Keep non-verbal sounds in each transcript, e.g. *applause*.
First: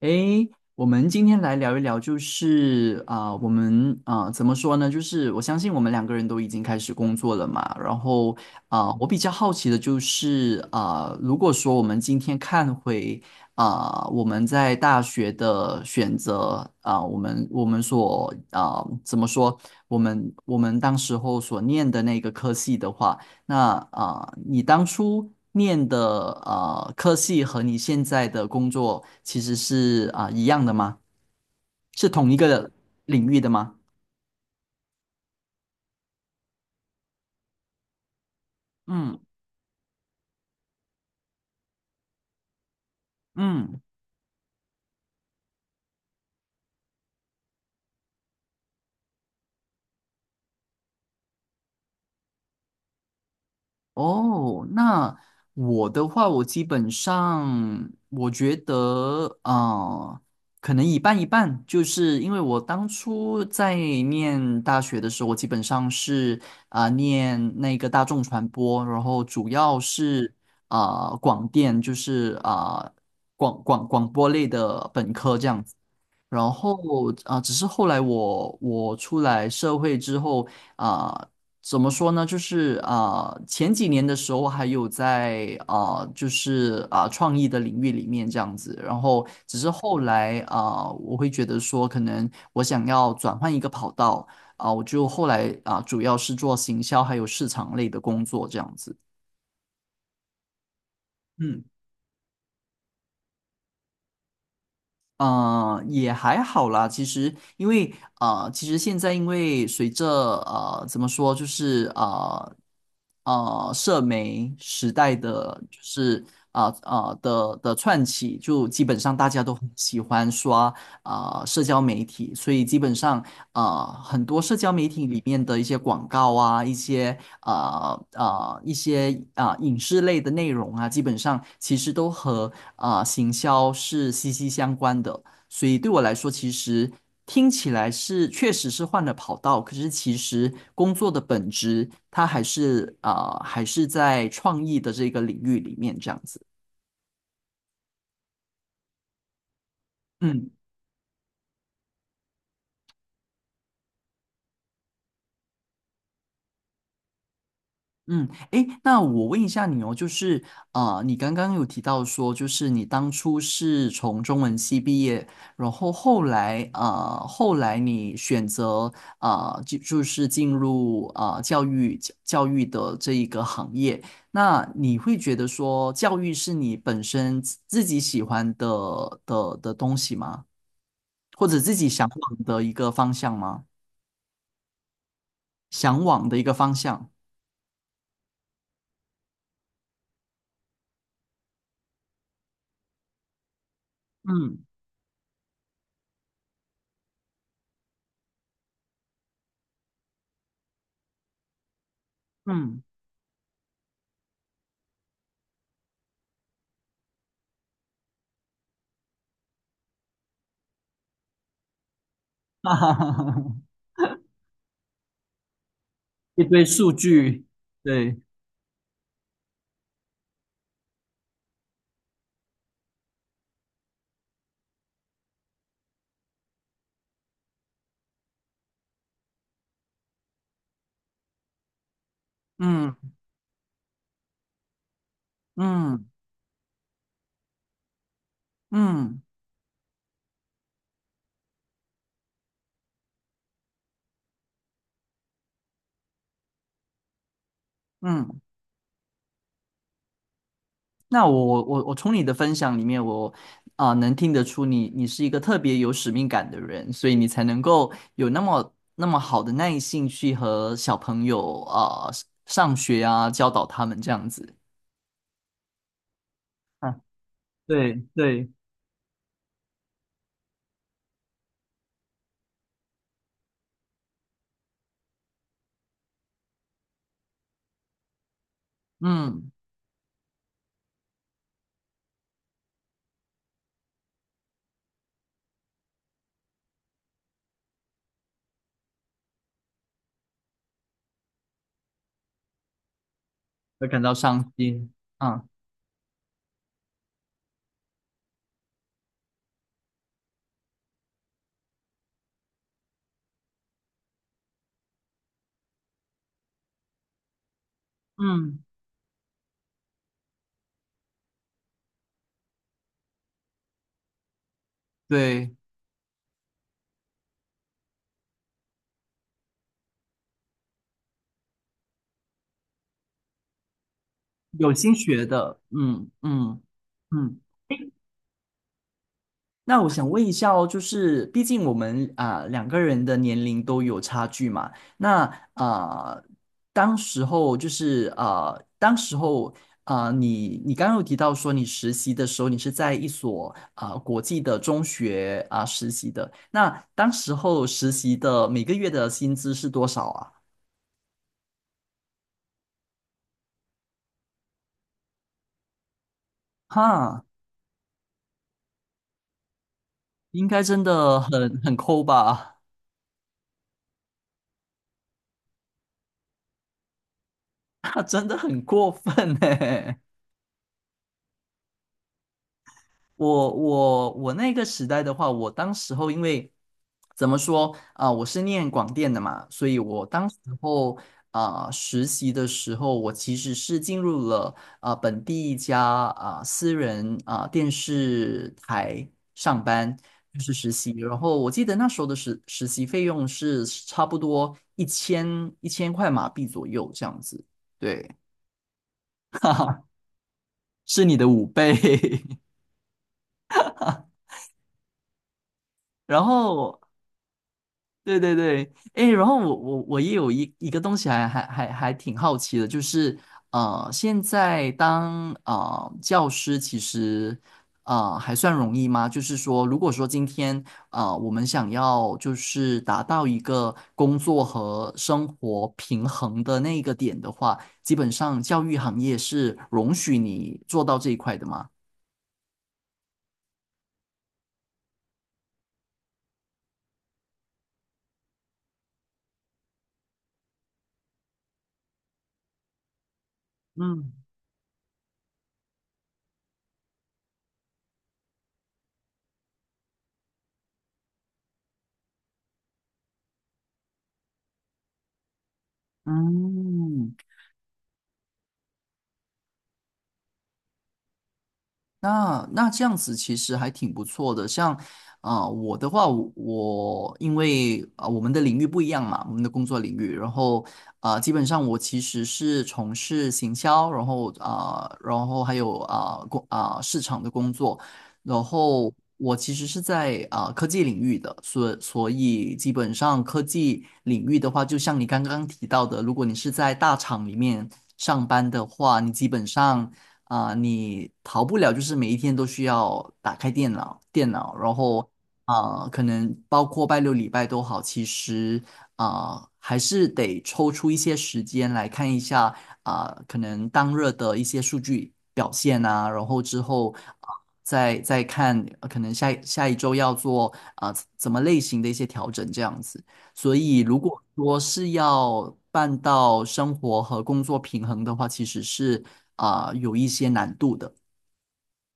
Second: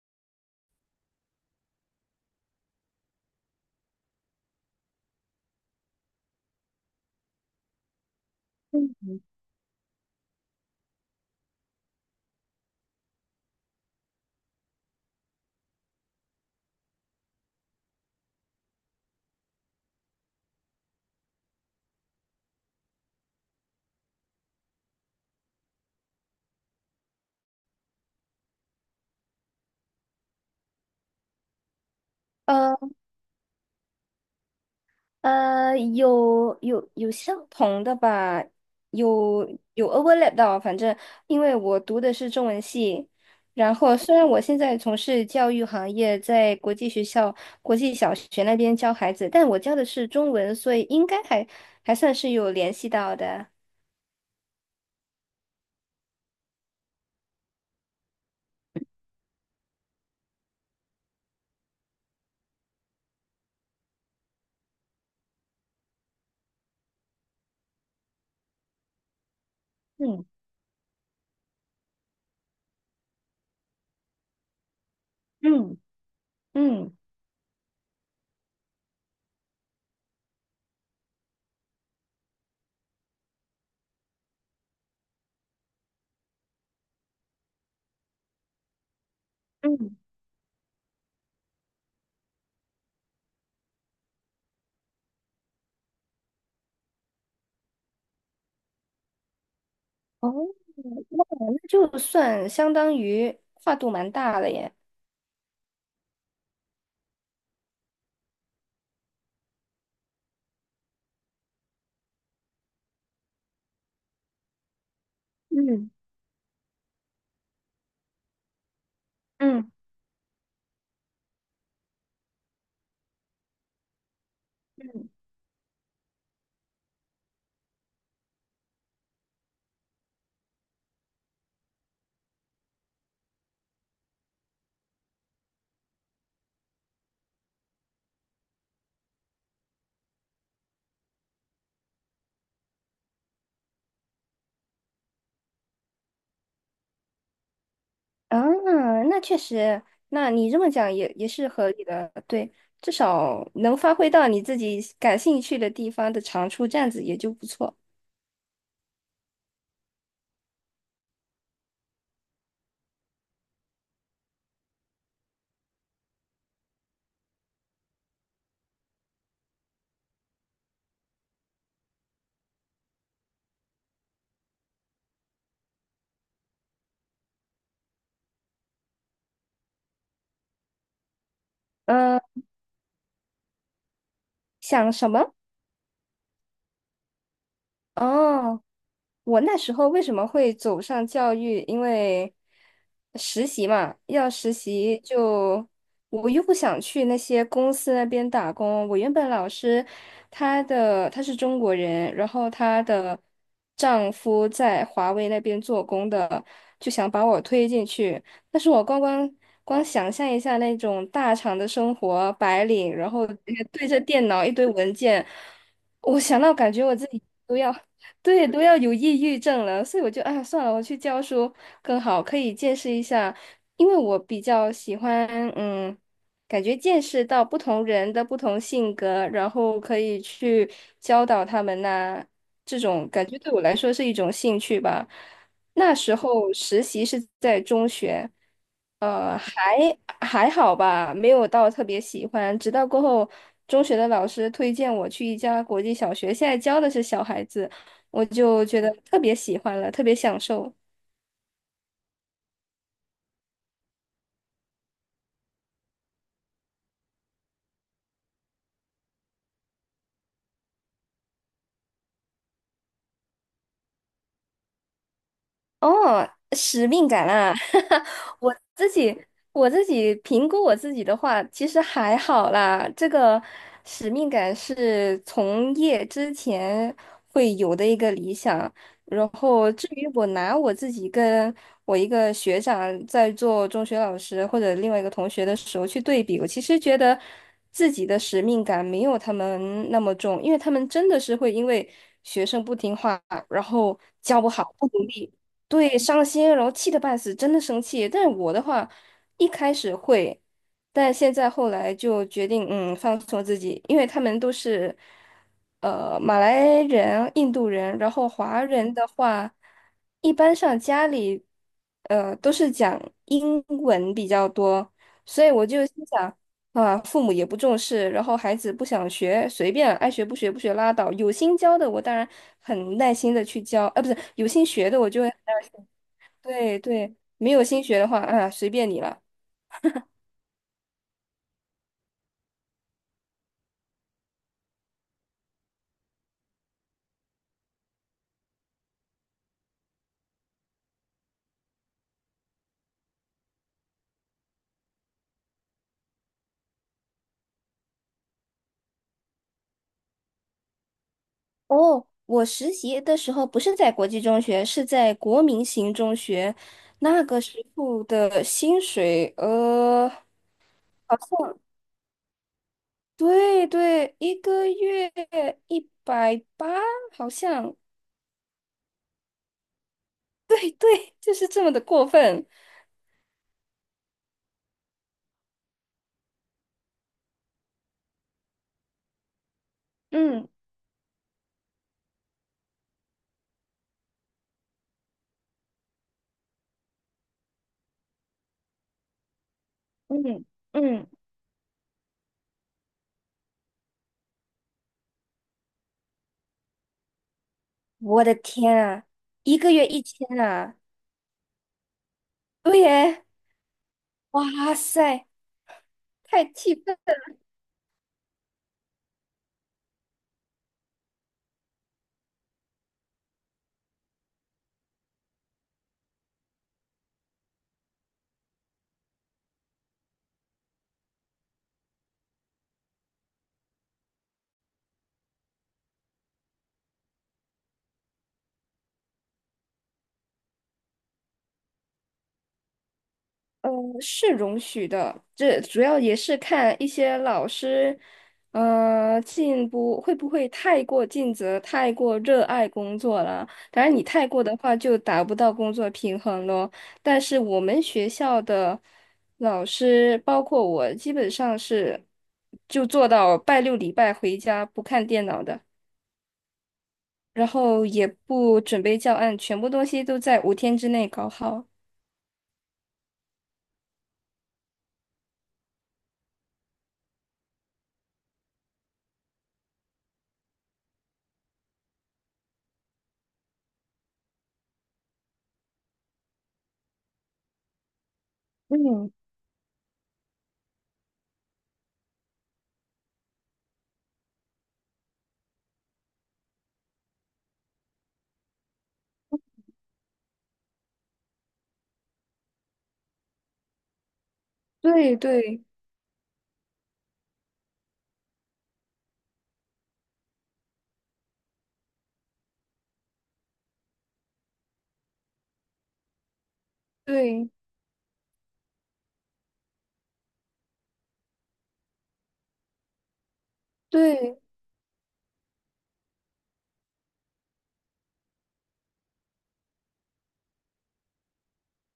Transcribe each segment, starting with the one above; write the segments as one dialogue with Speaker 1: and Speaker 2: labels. Speaker 1: 诶，我们今天来聊一聊，就是我们怎么说呢？就是我相信我们两个人都已经开始工作了嘛。然后我比
Speaker 2: 嗯
Speaker 1: 较好奇的就是如果说我们今天看回我们在大学的选择我们怎么说？我们当时候所念的那个科系的话。那你当初念的科系和你现在的工作其实是一样的吗？是同一个
Speaker 2: 呃
Speaker 1: 领域的吗？
Speaker 2: 有相同的吧，
Speaker 1: 嗯
Speaker 2: 有有 overlap 到，反正因为我读的是中文系，然
Speaker 1: 嗯。
Speaker 2: 后虽然我现在从事教育行业，在国际学校、国际小学那边教孩子，但我教的是中文，所以应该还算是有联系到的。
Speaker 1: 哦，那我的话，我基本上我觉得，可能一半一半，就是因为我当初在念大学的时候，我基本上是念那个大众传播，然后主要
Speaker 2: 嗯
Speaker 1: 是广电，就是广播类的本科这样子。
Speaker 2: 嗯
Speaker 1: 然后
Speaker 2: 嗯
Speaker 1: 只是后来我出来社会之后啊、怎么说呢？就是前几年的时候还有在就是创意的领域里面这样子。然后只是
Speaker 2: 嗯，
Speaker 1: 后来我会觉得说，可能我想要转换一个跑道我就后来主要是做行销还有市场类的工作这样子。
Speaker 2: 哦，那
Speaker 1: 嗯。
Speaker 2: 那就算相当于跨度蛮大了耶。
Speaker 1: 嗯，也还好啦。其实，因为其实现在因为随着怎么说，就是呃，社媒时代的，就
Speaker 2: 嗯
Speaker 1: 是的串起，就基本上大家都很
Speaker 2: 嗯
Speaker 1: 喜欢刷社交媒体，所以基本上很多社交媒体
Speaker 2: 嗯。
Speaker 1: 里面的一些广告啊，一些影视类的内容啊，基本上其实都和行销是息息相关的。所以对我来说，其实听起来是确实是换了跑道，可是其实工作的本质，它还是在创意的这个领域里面这样子。
Speaker 2: 嗯，那确实，那
Speaker 1: 嗯。
Speaker 2: 你这么讲也是合理的，对，至少能发挥到你自己感兴趣的地方的长处，这样子也就不错。
Speaker 1: 嗯，诶，那我问一下你哦，就是你刚刚有提到说，就是你当初是从中文系毕业，然后后来啊、呃后来你选择就是进入教育的这一个行业，那你会觉得说，教育是你本身自己喜欢的东西吗？或者自己向
Speaker 2: 嗯、
Speaker 1: 往的一个方向吗？
Speaker 2: 想什么？
Speaker 1: 向往的一个方向。
Speaker 2: 哦。我那时候为什么会走上教育？因为实习嘛，要实
Speaker 1: 嗯
Speaker 2: 习就我又不想去那些公司那边打工。我原本老师他是中国人，然后
Speaker 1: 嗯，
Speaker 2: 她的丈夫在华为那边做工的，就想把我推进去。但是我光想象一下那种大厂的生活，
Speaker 1: *laughs*
Speaker 2: 白
Speaker 1: 哈
Speaker 2: 领，
Speaker 1: 哈
Speaker 2: 然
Speaker 1: 哈
Speaker 2: 后
Speaker 1: 哈。
Speaker 2: 对着电脑一堆文件，我想
Speaker 1: 一
Speaker 2: 到
Speaker 1: 堆
Speaker 2: 感觉
Speaker 1: 数
Speaker 2: 我自己。
Speaker 1: 据，
Speaker 2: 都要
Speaker 1: 对，
Speaker 2: 对，都要有抑郁症了，所以我就哎呀算了，我去教书更好，可以见识一下，因为我比较喜欢，嗯，感觉见识到不同人的不同性格，然后可以去教导他们呐、这种
Speaker 1: 嗯
Speaker 2: 感觉对我来说是一种兴趣吧。那
Speaker 1: 嗯
Speaker 2: 时候实习是在中学，
Speaker 1: 嗯
Speaker 2: 还好吧，没有到特别喜欢，直到过后中学的老师推荐我去一家国际小学，现在教的是小孩子。我
Speaker 1: 嗯，
Speaker 2: 就觉得特别喜欢了，特别享受。
Speaker 1: 那我从你的分享里面，我能听得出你是一个特别有使命感的人，所以你才能够有那么那么好的耐性去和小朋友啊、上学啊，教导他们这样子。
Speaker 2: 哦，使
Speaker 1: 啊，
Speaker 2: 命感啊，
Speaker 1: 对
Speaker 2: *laughs*
Speaker 1: 对，
Speaker 2: 我自己我自己评估我自己的话，其实还好啦。这个使命感是从业之前会有的一个理想。然
Speaker 1: 嗯，
Speaker 2: 后至于我拿我自己跟我一个学长在做中学老师或者另外一个同学的时候去对比，我其实觉得自己的使命感没有他们那么重，因为他们真的是会因为学生不听话，然
Speaker 1: 而
Speaker 2: 后
Speaker 1: 感到
Speaker 2: 教不
Speaker 1: 伤
Speaker 2: 好不
Speaker 1: 心。
Speaker 2: 努力。
Speaker 1: 啊，
Speaker 2: 对，伤心，然后气得半死，真的生气。但是我的话，一开始会，但现在后来就决定，放松自己，因为他们都是，马来人、印度人，然后
Speaker 1: 嗯，
Speaker 2: 华人的话，一般上家里，都是讲英文比较多，所以
Speaker 1: 对，
Speaker 2: 我就心想，啊，父母也不重视，然后孩子不想学，随便爱学不学不学拉倒。有心教的，我当然很耐心的去教，啊，不是有心
Speaker 1: 有
Speaker 2: 学
Speaker 1: 心
Speaker 2: 的，我就
Speaker 1: 学
Speaker 2: 会
Speaker 1: 的，嗯嗯
Speaker 2: 对对，
Speaker 1: 嗯。
Speaker 2: 没有新学的话，啊，随便你了。
Speaker 1: 那我想问一下哦，就是毕竟我们两个人的年龄都有差距嘛，那啊、当时候就是当时候啊、你刚刚有提到说你实习的时候，你是在一所国际的中学实习的，那当时候实习的每个月的薪资是多少啊？
Speaker 2: 哦，我实习的时候不是在国际中学，是在国民型中学，那
Speaker 1: 哈，
Speaker 2: 个时候的薪水，
Speaker 1: 应该真
Speaker 2: 好
Speaker 1: 的很
Speaker 2: 像
Speaker 1: 很抠吧？
Speaker 2: 对对，一个月180，好像，
Speaker 1: *laughs* 啊，真的很过分呢。
Speaker 2: 对对，就是这么的过分。
Speaker 1: 我那个时代的话，我当时候因为怎么说我是念广电的嘛，所以我当时
Speaker 2: 嗯
Speaker 1: 候实习的时候，我其实是进入了本地一家私人电视台上班，就
Speaker 2: 嗯
Speaker 1: 是实习。
Speaker 2: 嗯，
Speaker 1: 然后我记得那时候的实习费用是差不多一千块马币左右这样子，对，
Speaker 2: 我的天啊，一个月1000啊，
Speaker 1: 是你的五倍。*laughs*
Speaker 2: 对耶，哇塞，
Speaker 1: 然
Speaker 2: 太气
Speaker 1: 后
Speaker 2: 愤。
Speaker 1: 对对对，哎，然后我也有一个东西还挺好奇的，就是啊，现在当教师其实还算容易吗？就是说，如果说今天我们想要就是达到一个工作和生活平衡的那个点的话，基本上教育行业是容许你做到这一块的吗？
Speaker 2: 呃，是容许的，这主要也是看一些老师，进步会不会太过尽责、太过热爱工作了。当然，你
Speaker 1: 嗯
Speaker 2: 太过的话就达不到工作平衡咯。但是我们学校的老师，包括我，基本上是就做到拜六礼拜回家不看电脑的，
Speaker 1: 嗯，
Speaker 2: 然后也不准备教案，全部东西都在五天之内搞好。
Speaker 1: 那这样子其实还挺不错的，像我的话，我因为我们的领域不一样嘛，我们的工作领域，然后基本上我其实是从事行销，然后然后还有啊、呃工啊、市场的工作，然后
Speaker 2: 嗯，
Speaker 1: 我其实是在科技领域的，所以基本上科技领域的话，就像你刚刚提到的，如果你是在大厂里面上班的话，你基本上。你逃不了，就是每一天都需要打开电脑，电脑，然后
Speaker 2: 对对
Speaker 1: 可能包括拜六礼拜都好，其实还是得抽出一些时间来看一下可能当日的一些数据表现呐，然后之后啊、
Speaker 2: 对。
Speaker 1: 再看，可能下一周要做怎么类型的一些调整这样子。所以，如果
Speaker 2: 对
Speaker 1: 说是要办到生活和工作平衡的话，其实是有一些难度的。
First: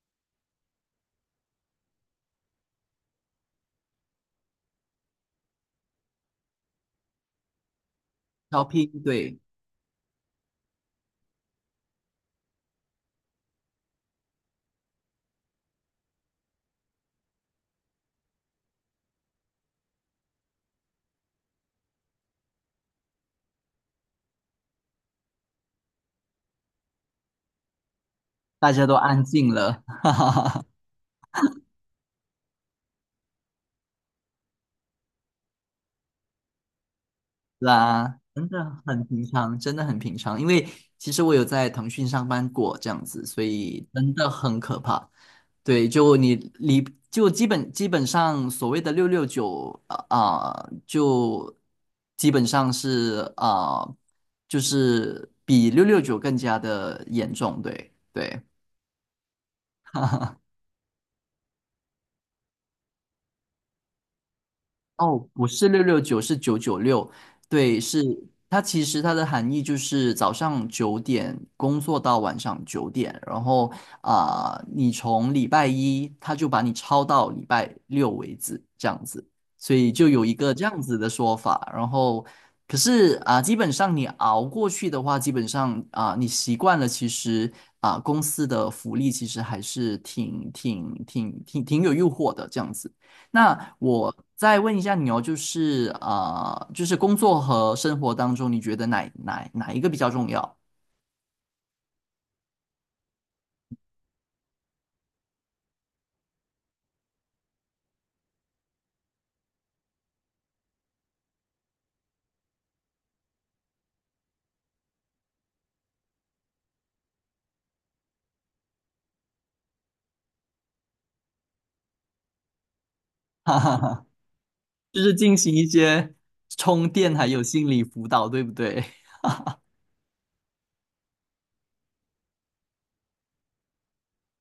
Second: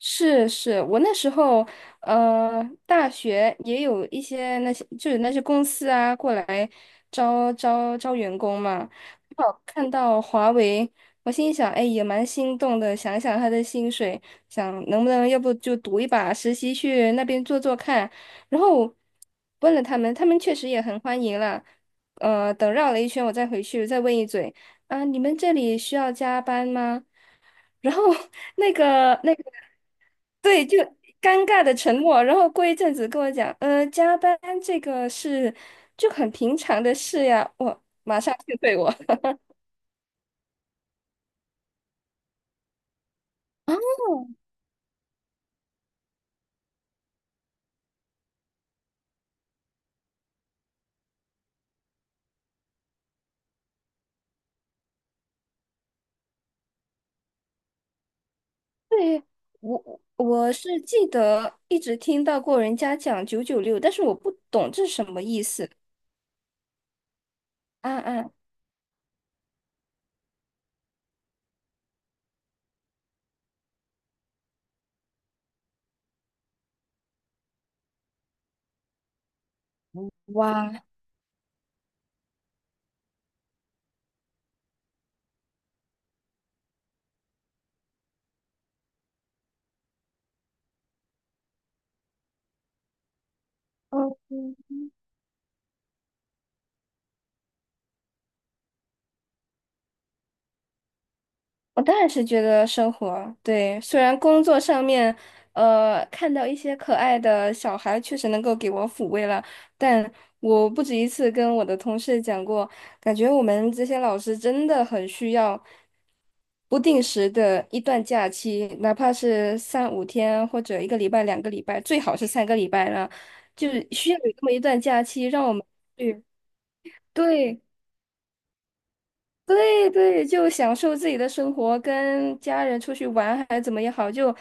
Speaker 2: 是是，我那时候大学也有一些那些就是那些公司啊过来招员工
Speaker 1: 招
Speaker 2: 嘛，
Speaker 1: 聘，对，
Speaker 2: 刚好看到华为，我心想，哎，也蛮心动的，想想他的薪水，想能不能要不就赌一把实习去那边做做看，然后问了他们，他们确实也很欢迎了，等绕了一圈，我再回去再问一嘴，啊，你们这里需要加班吗？然后 *laughs*
Speaker 1: 大
Speaker 2: 那
Speaker 1: 家都
Speaker 2: 个
Speaker 1: 安
Speaker 2: 那个。
Speaker 1: 静了
Speaker 2: 对，就尴尬的沉默，然后过一阵子跟我讲，加班这个是就很平常的事呀，我马
Speaker 1: 啦，
Speaker 2: 上
Speaker 1: 真
Speaker 2: 就对
Speaker 1: 的
Speaker 2: 我。
Speaker 1: 很
Speaker 2: *laughs*
Speaker 1: 平常，真的很平常。因为其实我有在腾讯上班过这样子，所
Speaker 2: 哦，
Speaker 1: 以真的很可怕。对，就你离就基本上所谓的六六九就基本上就是比六六九更加的严重。对对，
Speaker 2: 对，我是记得一直听到过人家讲996，但是我不懂这是什
Speaker 1: 哦，
Speaker 2: 么意
Speaker 1: 不是
Speaker 2: 思。
Speaker 1: 六六九，是996。对，
Speaker 2: 啊
Speaker 1: 是
Speaker 2: 啊，
Speaker 1: 它其实它的含义就是早上九点工作到晚上九点，然后你从礼拜一他就把你超到礼拜六为止，这样子，所以就有一个这
Speaker 2: 哇，
Speaker 1: 样子的说法。然后，可是基本上你熬过去的话，基本上你习惯了，其实公司的福利其实还是挺有诱惑的，这样子。那我再
Speaker 2: 嗯
Speaker 1: 问一下你哦，就是工作和生活当中，你觉得哪一个比较重要？
Speaker 2: 我当然是觉得生活，对，虽然工作上面，看到一些可爱的小孩，确实能够给我抚慰了，但我不止一次跟我的同事讲过，感觉我们这些老师真的很需要不定时的一段假期，哪怕是三五天或者一个礼拜、2个礼拜，最好是3个礼拜了，
Speaker 1: *laughs* 哈
Speaker 2: 就
Speaker 1: 哈
Speaker 2: 是
Speaker 1: 哈，
Speaker 2: 需要有这么一段
Speaker 1: 就
Speaker 2: 假
Speaker 1: 是
Speaker 2: 期，
Speaker 1: 进
Speaker 2: 让我
Speaker 1: 行
Speaker 2: 们
Speaker 1: 一些
Speaker 2: 去
Speaker 1: 充电还有
Speaker 2: 对。
Speaker 1: 心理辅导，对不对？
Speaker 2: 对对，就享受自己的生活，跟家人出去玩还怎么也好，就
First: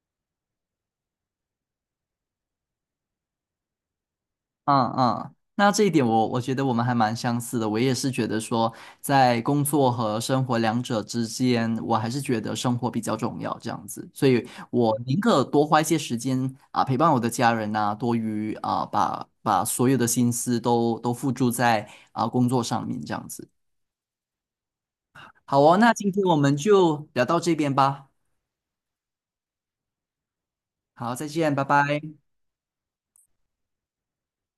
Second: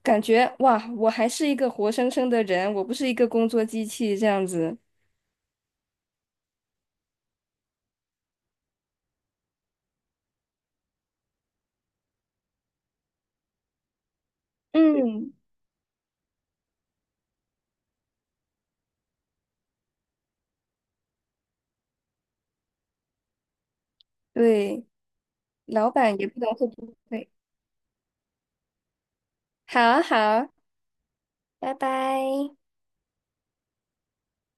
Speaker 2: 感觉哇，我还是一个活生生的人，我不是一个工作机器这样子。
Speaker 1: 嗯嗯，那这一点我觉得我们还蛮相似的。我也是觉得说，在工作和生活两者之间，我还是觉得生活比较重要这样子。所以我宁
Speaker 2: 嗯，
Speaker 1: 可多花一些时间啊，陪伴我的家人呐、多于把所有的心思都付诸在工作上面这样子。
Speaker 2: 对，
Speaker 1: 好哦，
Speaker 2: 老
Speaker 1: 那今
Speaker 2: 板
Speaker 1: 天
Speaker 2: 也
Speaker 1: 我
Speaker 2: 不能
Speaker 1: 们
Speaker 2: 会不
Speaker 1: 就聊
Speaker 2: 会。
Speaker 1: 到这边吧。
Speaker 2: 好啊好啊，
Speaker 1: 好，再见，拜
Speaker 2: 拜
Speaker 1: 拜。
Speaker 2: 拜。